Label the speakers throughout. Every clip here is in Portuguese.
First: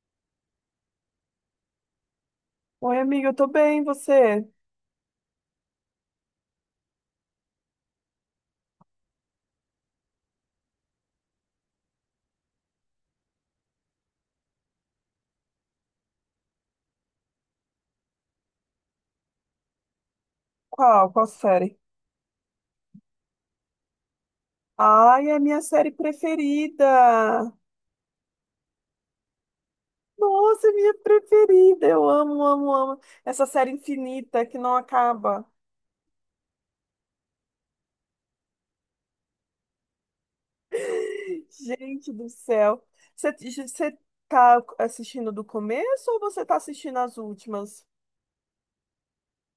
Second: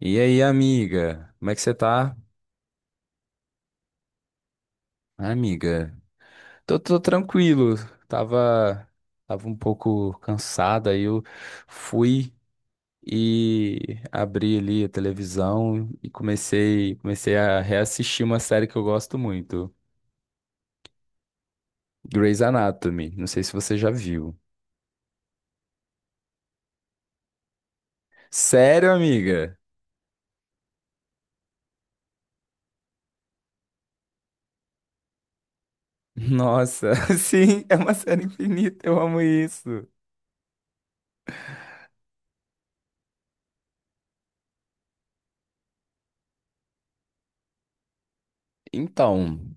Speaker 1: E aí, amiga? Como é que você tá?
Speaker 2: Oi, amiga, eu tô bem, e você?
Speaker 1: Ah, amiga, tô tranquilo. Tava, tava um pouco cansado, aí eu fui e abri ali a televisão e comecei a reassistir uma série que eu gosto muito,
Speaker 2: Qual série?
Speaker 1: Grey's Anatomy. Não sei se você já viu.
Speaker 2: Ai, é a minha série preferida!
Speaker 1: Sério, amiga?
Speaker 2: Nossa, é minha preferida! Eu amo, amo, amo essa série infinita que não acaba.
Speaker 1: Nossa, sim, é uma série infinita, eu amo isso.
Speaker 2: Gente do céu! Você, você tá assistindo do começo ou você tá assistindo as últimas?
Speaker 1: Então,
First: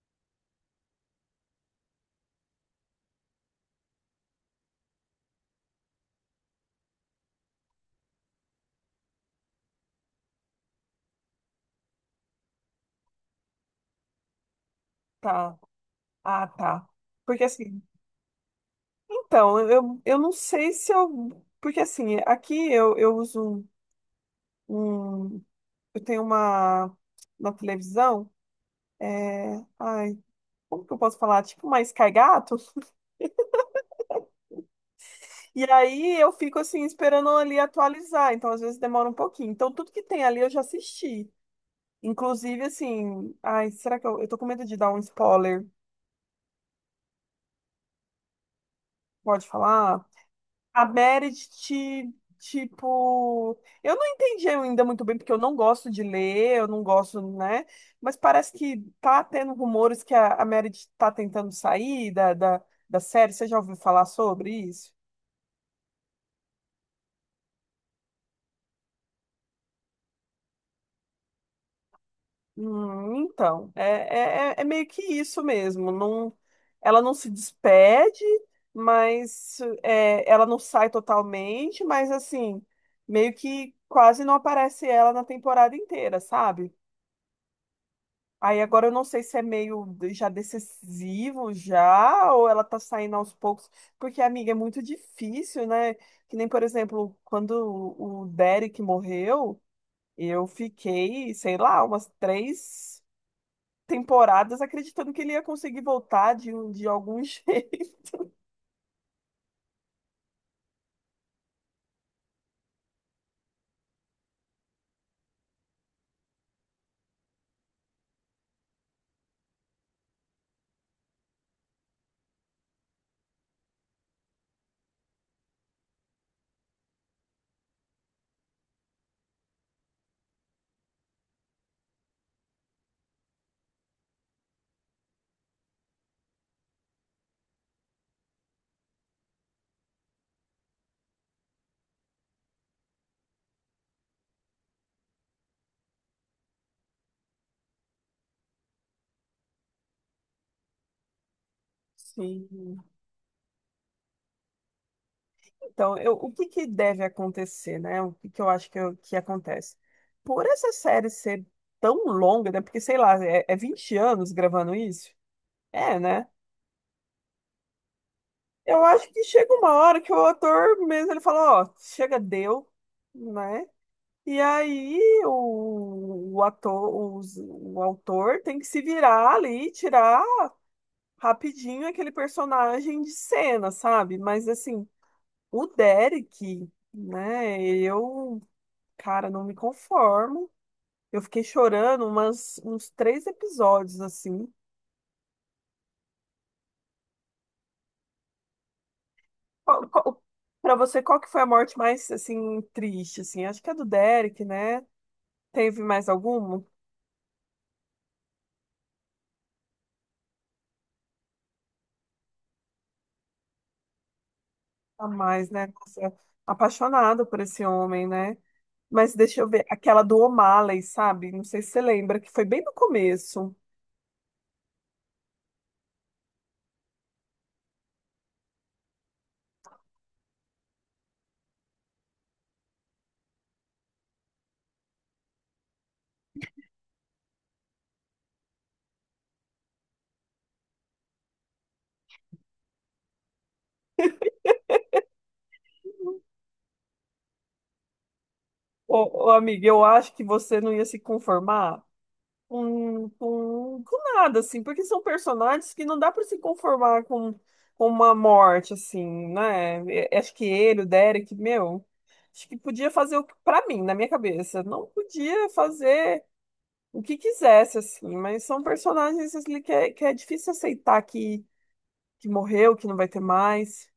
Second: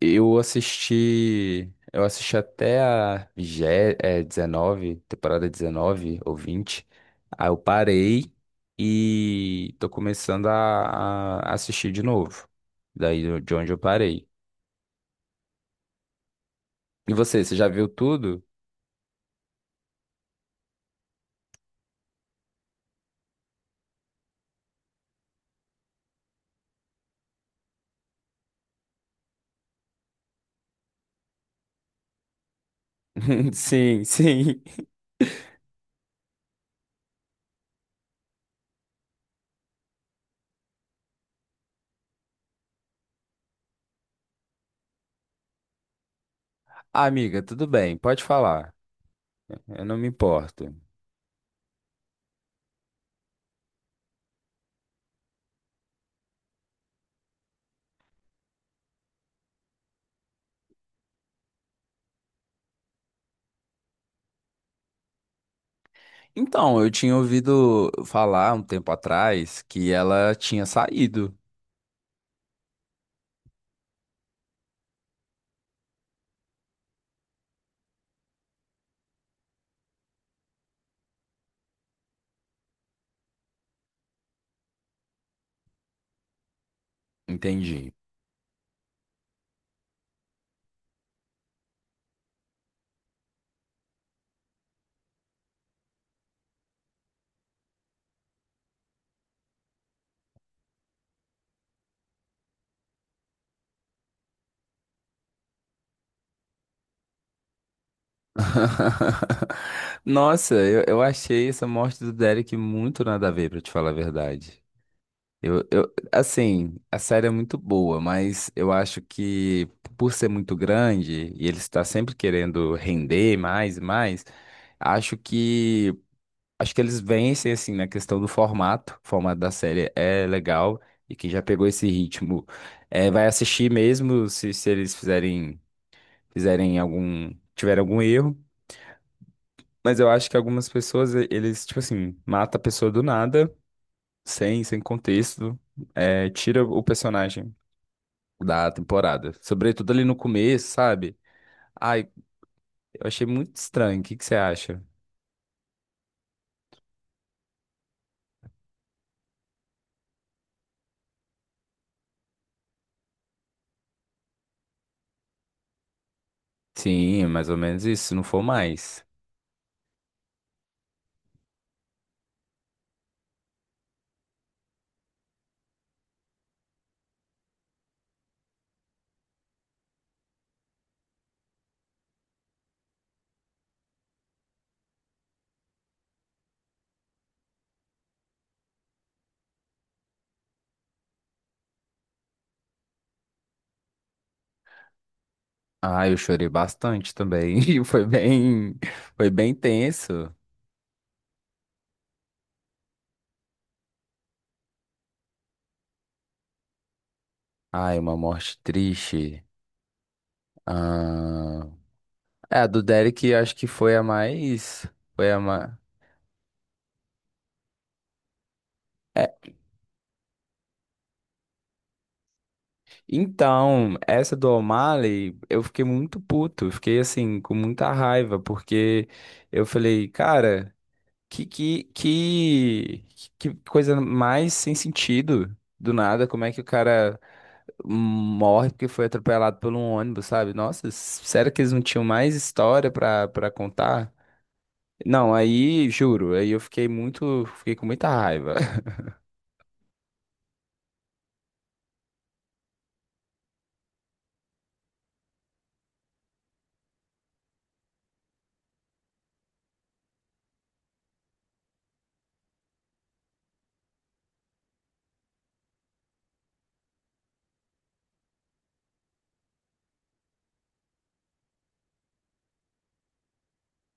Speaker 1: eu assisti. Eu assisti até a 19, temporada 19 ou 20. Aí eu parei e tô começando a assistir de novo. De onde eu parei.
Speaker 2: Tá. Ah, tá.
Speaker 1: E
Speaker 2: Porque
Speaker 1: você já
Speaker 2: assim,
Speaker 1: viu tudo?
Speaker 2: então, eu não sei se eu. Porque assim, aqui eu uso um. um- Eu tenho uma. Na televisão. É, ai, como que eu posso falar? Tipo uma Sky Gato.
Speaker 1: Sim, sim.
Speaker 2: E aí eu fico assim esperando ali atualizar, então às vezes demora um pouquinho. Então tudo que tem ali eu já assisti. Inclusive assim, ai, será que eu tô com medo de dar um spoiler?
Speaker 1: Ah, amiga, tudo bem, pode falar.
Speaker 2: Pode
Speaker 1: Eu não
Speaker 2: falar?
Speaker 1: me importo.
Speaker 2: A Meredith, tipo, eu não entendi ainda muito bem porque eu não gosto de ler, eu não gosto, né? Mas parece que tá tendo rumores que a Meredith tá tentando sair da série. Você já ouviu falar sobre isso?
Speaker 1: Então, eu tinha ouvido falar um tempo atrás que ela tinha saído.
Speaker 2: Então, é meio que isso mesmo. Não, ela não se despede, mas é, ela não sai totalmente, mas assim, meio que quase não aparece ela na temporada inteira, sabe?
Speaker 1: Entendi.
Speaker 2: Aí agora eu não sei se é meio já decisivo já, ou ela tá saindo aos poucos, porque, amiga, é muito difícil, né? Que nem, por exemplo, quando o Derek morreu, eu fiquei, sei lá, umas três temporadas acreditando que ele ia conseguir voltar de algum jeito.
Speaker 1: Nossa, eu achei essa morte do Derek muito nada a ver, pra te falar a verdade. Assim, a série é muito boa, mas eu acho que por ser muito grande e ele está sempre querendo render mais e mais, acho que acho que eles vencem assim na questão do formato. O formato da série é legal e quem já pegou esse ritmo vai assistir mesmo se eles fizerem fizerem algum tiver algum erro. Mas eu acho que algumas eles, tipo assim, mata a pessoa do nada, sem contexto, é, tira o personagem da temporada. Sobretudo ali no começo, sabe? Ai,
Speaker 2: Sim.
Speaker 1: eu achei muito estranho. O que que você acha?
Speaker 2: Então, o que que deve acontecer, né? O que que eu acho que, que acontece? Por essa série ser tão longa, né? Porque, sei lá, é 20 anos gravando isso? É, né?
Speaker 1: Sim, mais ou menos isso, se não for
Speaker 2: Eu
Speaker 1: mais.
Speaker 2: acho que chega uma hora que o ator mesmo, ele fala, ó, chega, deu, né? E aí o ator, o autor tem que se virar ali, tirar rapidinho aquele personagem de cena, sabe? Mas assim, o Derek, né? Eu, cara, não me conformo. Eu fiquei chorando uns três episódios, assim.
Speaker 1: Ai, eu chorei bastante também. E foi foi bem
Speaker 2: Qual, qual-
Speaker 1: tenso.
Speaker 2: pra você, qual que foi a morte mais, assim, triste, assim? Acho que é do Derek, né? Teve mais alguma?
Speaker 1: Ai, uma morte triste. Ah... É, a do Derek acho que foi a mais.
Speaker 2: A
Speaker 1: Foi a
Speaker 2: mais, né?
Speaker 1: mais.
Speaker 2: Nossa, apaixonada por esse homem, né? Mas deixa eu ver, aquela do O'Malley, sabe? Não sei se você lembra, que foi bem no começo.
Speaker 1: Então, essa do O'Malley, eu fiquei muito puto, eu fiquei assim, com muita raiva, porque eu falei, cara, que, que, que, que coisa mais sem sentido, do nada, como é que o cara morre porque foi atropelado por um ônibus, sabe? Nossa, sério que eles não tinham mais história pra contar? Não, aí, juro, aí eu fiquei fiquei com muita raiva.
Speaker 2: Ô, amiga, eu acho que você não ia se conformar com, com nada, assim, porque são personagens que não dá para se conformar com uma morte, assim, né? Acho que ele, o Derek, meu, acho que podia fazer o que, pra mim, na minha cabeça, não podia fazer o que quisesse, assim, mas são personagens assim, que é difícil aceitar que morreu, que não vai ter mais.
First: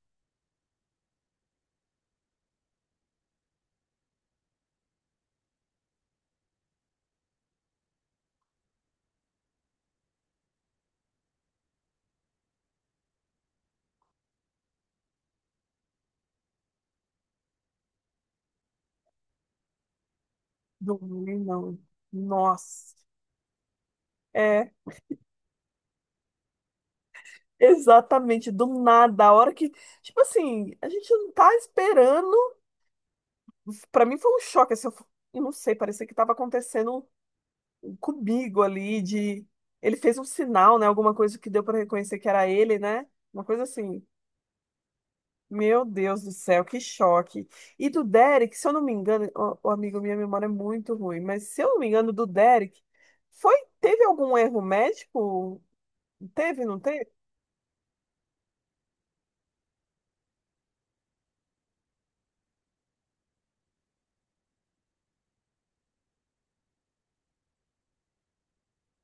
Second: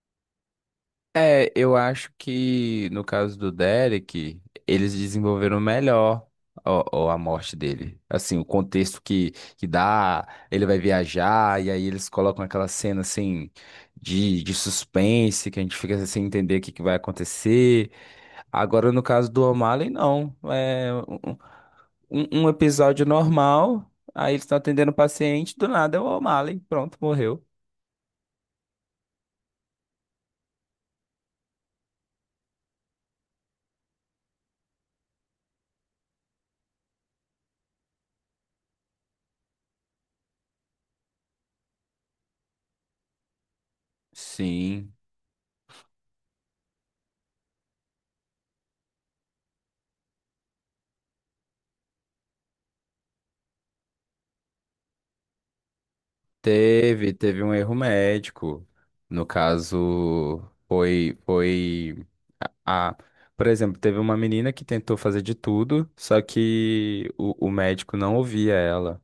Speaker 1: É, eu acho que no caso do Derek, eles desenvolveram melhor a morte dele. Assim, o contexto que dá, ele vai viajar, e aí eles colocam aquela cena assim de suspense, que a gente fica sem entender o que vai acontecer. Agora, no caso do O'Malley, não. É
Speaker 2: Não, não.
Speaker 1: um
Speaker 2: Nossa.
Speaker 1: episódio normal, aí eles estão
Speaker 2: É,
Speaker 1: atendendo o paciente, do nada é o O'Malley, pronto, morreu.
Speaker 2: exatamente, do nada, a hora que, tipo assim, a gente não tá esperando. Pra mim foi um choque, assim, eu não sei, parecia que tava acontecendo comigo ali de ele fez um sinal, né, alguma coisa que deu pra reconhecer que era ele, né? Uma coisa assim.
Speaker 1: Sim.
Speaker 2: Meu Deus do céu, que choque. E do Derek, se eu não me engano, o amigo, minha memória é muito ruim, mas se eu não me engano, do Derek, foi, teve algum erro médico? Teve, não teve?
Speaker 1: Teve um erro médico. No caso, foi a, a- por exemplo, teve uma menina que tentou fazer de tudo, só que o médico não ouvia ela.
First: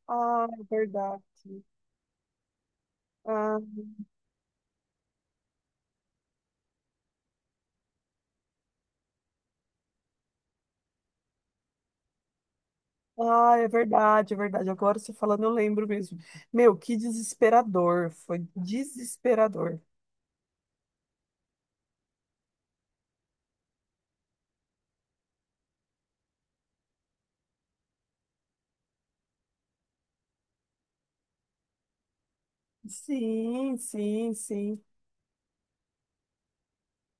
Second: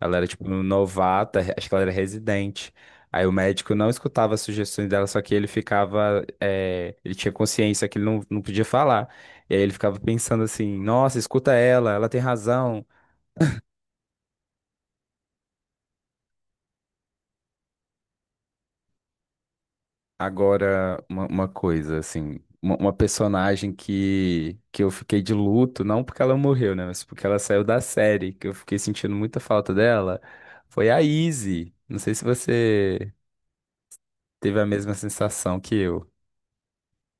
Speaker 1: Ela era
Speaker 2: Ah,
Speaker 1: tipo
Speaker 2: é verdade.
Speaker 1: novata, acho que ela era residente. Aí o
Speaker 2: Ah.
Speaker 1: médico não escutava as sugestões dela, só que ele ficava, ele tinha consciência que ele não podia falar. E aí ele ficava pensando assim, nossa, escuta ela, ela tem razão.
Speaker 2: Ah, é verdade, é verdade. Agora você falando, eu lembro mesmo. Meu, que desesperador. Foi desesperador.
Speaker 1: Agora, uma coisa, assim, uma personagem que eu fiquei de luto, não porque ela morreu, né, mas porque ela saiu da série, que eu fiquei sentindo muita falta dela, foi a Izzy. Não sei se você
Speaker 2: Sim, sim,
Speaker 1: teve a
Speaker 2: sim.
Speaker 1: mesma sensação que eu.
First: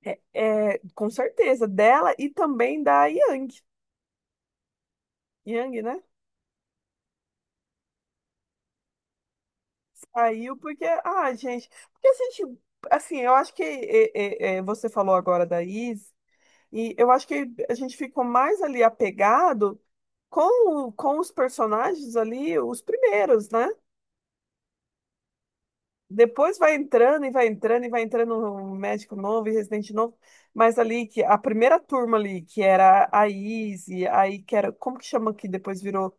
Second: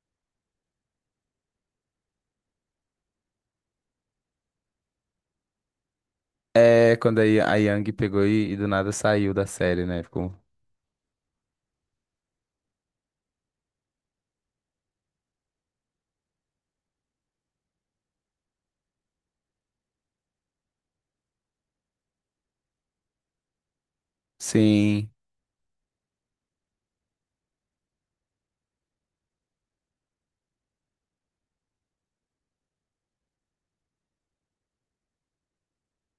Speaker 2: É, com certeza, dela e também da Yang. Yang, né?
Speaker 1: É, quando a Yang pegou e do nada saiu da série, né? Ficou.
Speaker 2: Saiu porque, ah, gente, porque se a gente, assim, eu acho que é, você falou agora da Is, e eu acho que a gente ficou mais ali apegado com os personagens ali, os primeiros, né?
Speaker 1: Sim,
Speaker 2: Depois vai entrando e vai entrando e vai entrando um médico novo e residente novo. Mas ali que a primeira turma ali, que era a Izzy, aí que era, como que chama que depois virou,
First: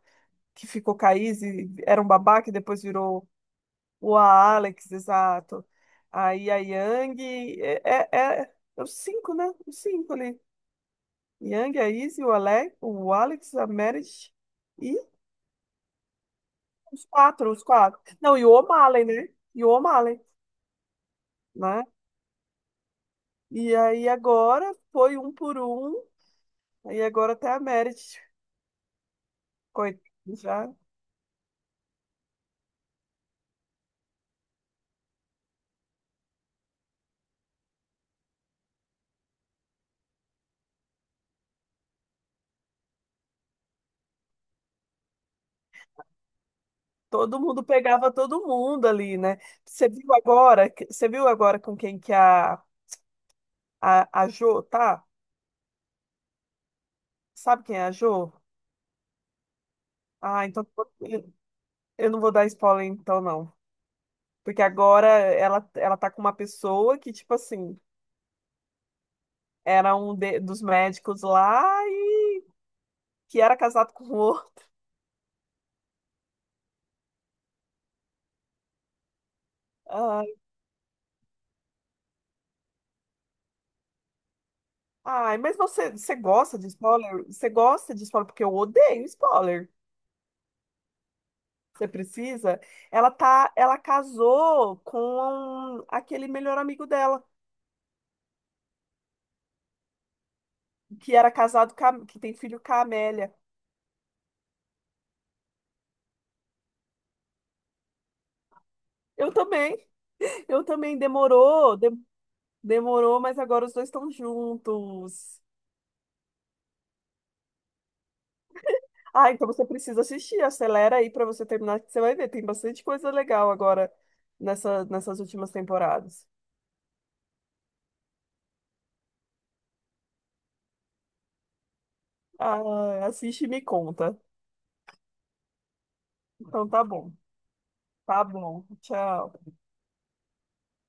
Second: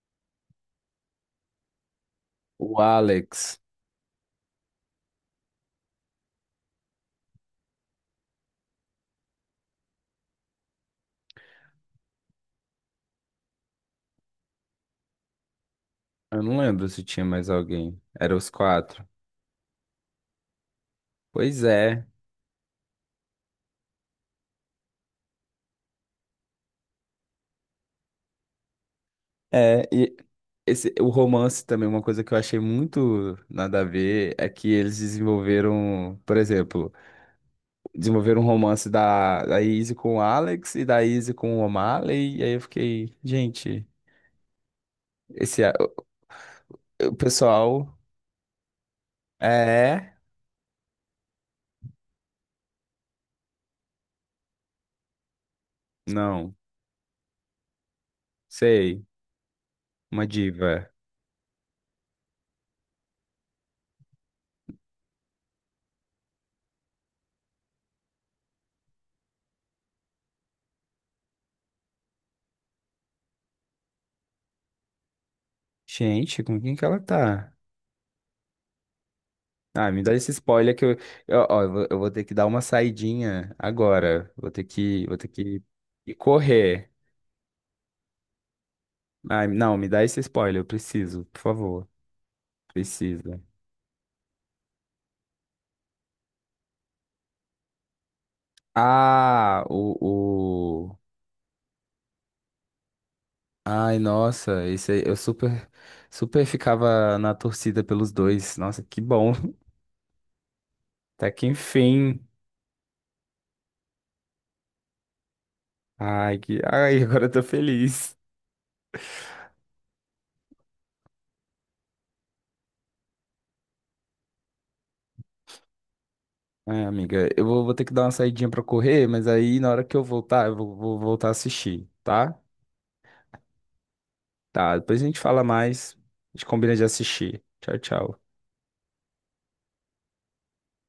Speaker 2: que ficou com a Izzy, era um babá que
Speaker 1: o
Speaker 2: depois virou
Speaker 1: Alex.
Speaker 2: o Alex, exato. Aí a Yang, é os cinco, né? Os cinco ali. Yang, a Izzy, o Alex, a Meredith e
Speaker 1: Eu não lembro se
Speaker 2: os
Speaker 1: tinha mais
Speaker 2: quatro, os quatro.
Speaker 1: alguém. Era
Speaker 2: Não, e
Speaker 1: os
Speaker 2: o O'Malley,
Speaker 1: quatro.
Speaker 2: né? E o O'Malley,
Speaker 1: Pois
Speaker 2: né?
Speaker 1: é.
Speaker 2: E aí agora foi um por um, aí agora até a Merit,
Speaker 1: É,
Speaker 2: coitada,
Speaker 1: e
Speaker 2: já
Speaker 1: esse, o romance também, uma coisa que eu achei muito nada a ver, é que eles desenvolveram, por exemplo, desenvolveram um romance da Izzy com o Alex e da Izzy com o O'Malley, e aí eu fiquei, gente, esse, a- o
Speaker 2: todo mundo
Speaker 1: pessoal
Speaker 2: pegava todo mundo ali, né? Você viu
Speaker 1: é,
Speaker 2: agora, você viu agora com quem que a Jo tá?
Speaker 1: não,
Speaker 2: Sabe quem é a Jo?
Speaker 1: sei, uma
Speaker 2: Ah, então
Speaker 1: diva.
Speaker 2: eu eu não vou dar spoiler então não, porque agora ela tá com uma pessoa que tipo assim, era um dos médicos lá e que era casado com outro.
Speaker 1: Gente, com quem que ela tá? Ah, me dá esse spoiler que eu, ó, eu vou ter que dar uma saidinha agora, vou ter
Speaker 2: Ai, mas
Speaker 1: que
Speaker 2: você,
Speaker 1: ir
Speaker 2: você gosta de
Speaker 1: correr.
Speaker 2: spoiler? Você gosta de spoiler? Porque eu odeio
Speaker 1: Ai,
Speaker 2: spoiler.
Speaker 1: não, me dá esse spoiler, eu preciso, por favor.
Speaker 2: Você precisa? Ela
Speaker 1: Precisa.
Speaker 2: tá, ela casou com aquele melhor amigo dela,
Speaker 1: Ah, o...
Speaker 2: que era casado com que tem filho com a Amélia.
Speaker 1: Ai, nossa, esse aí, super ficava na torcida pelos dois. Nossa, que bom.
Speaker 2: Eu também, eu também
Speaker 1: Até que
Speaker 2: demorou,
Speaker 1: enfim.
Speaker 2: demorou, mas agora os dois estão juntos.
Speaker 1: Ai, que... Ai, agora eu tô feliz.
Speaker 2: Ah, então você precisa assistir, acelera aí pra você terminar, que você vai ver, tem bastante coisa legal agora nessas últimas temporadas.
Speaker 1: Ai, amiga, vou ter que dar uma saidinha pra correr, mas aí na hora que eu voltar, vou voltar a assistir, tá?
Speaker 2: Ah, assiste e me conta.
Speaker 1: Tá, depois a gente fala mais, a gente
Speaker 2: Então
Speaker 1: combina de
Speaker 2: tá bom.
Speaker 1: assistir. Tchau, tchau.
Speaker 2: Tá bom, tchau.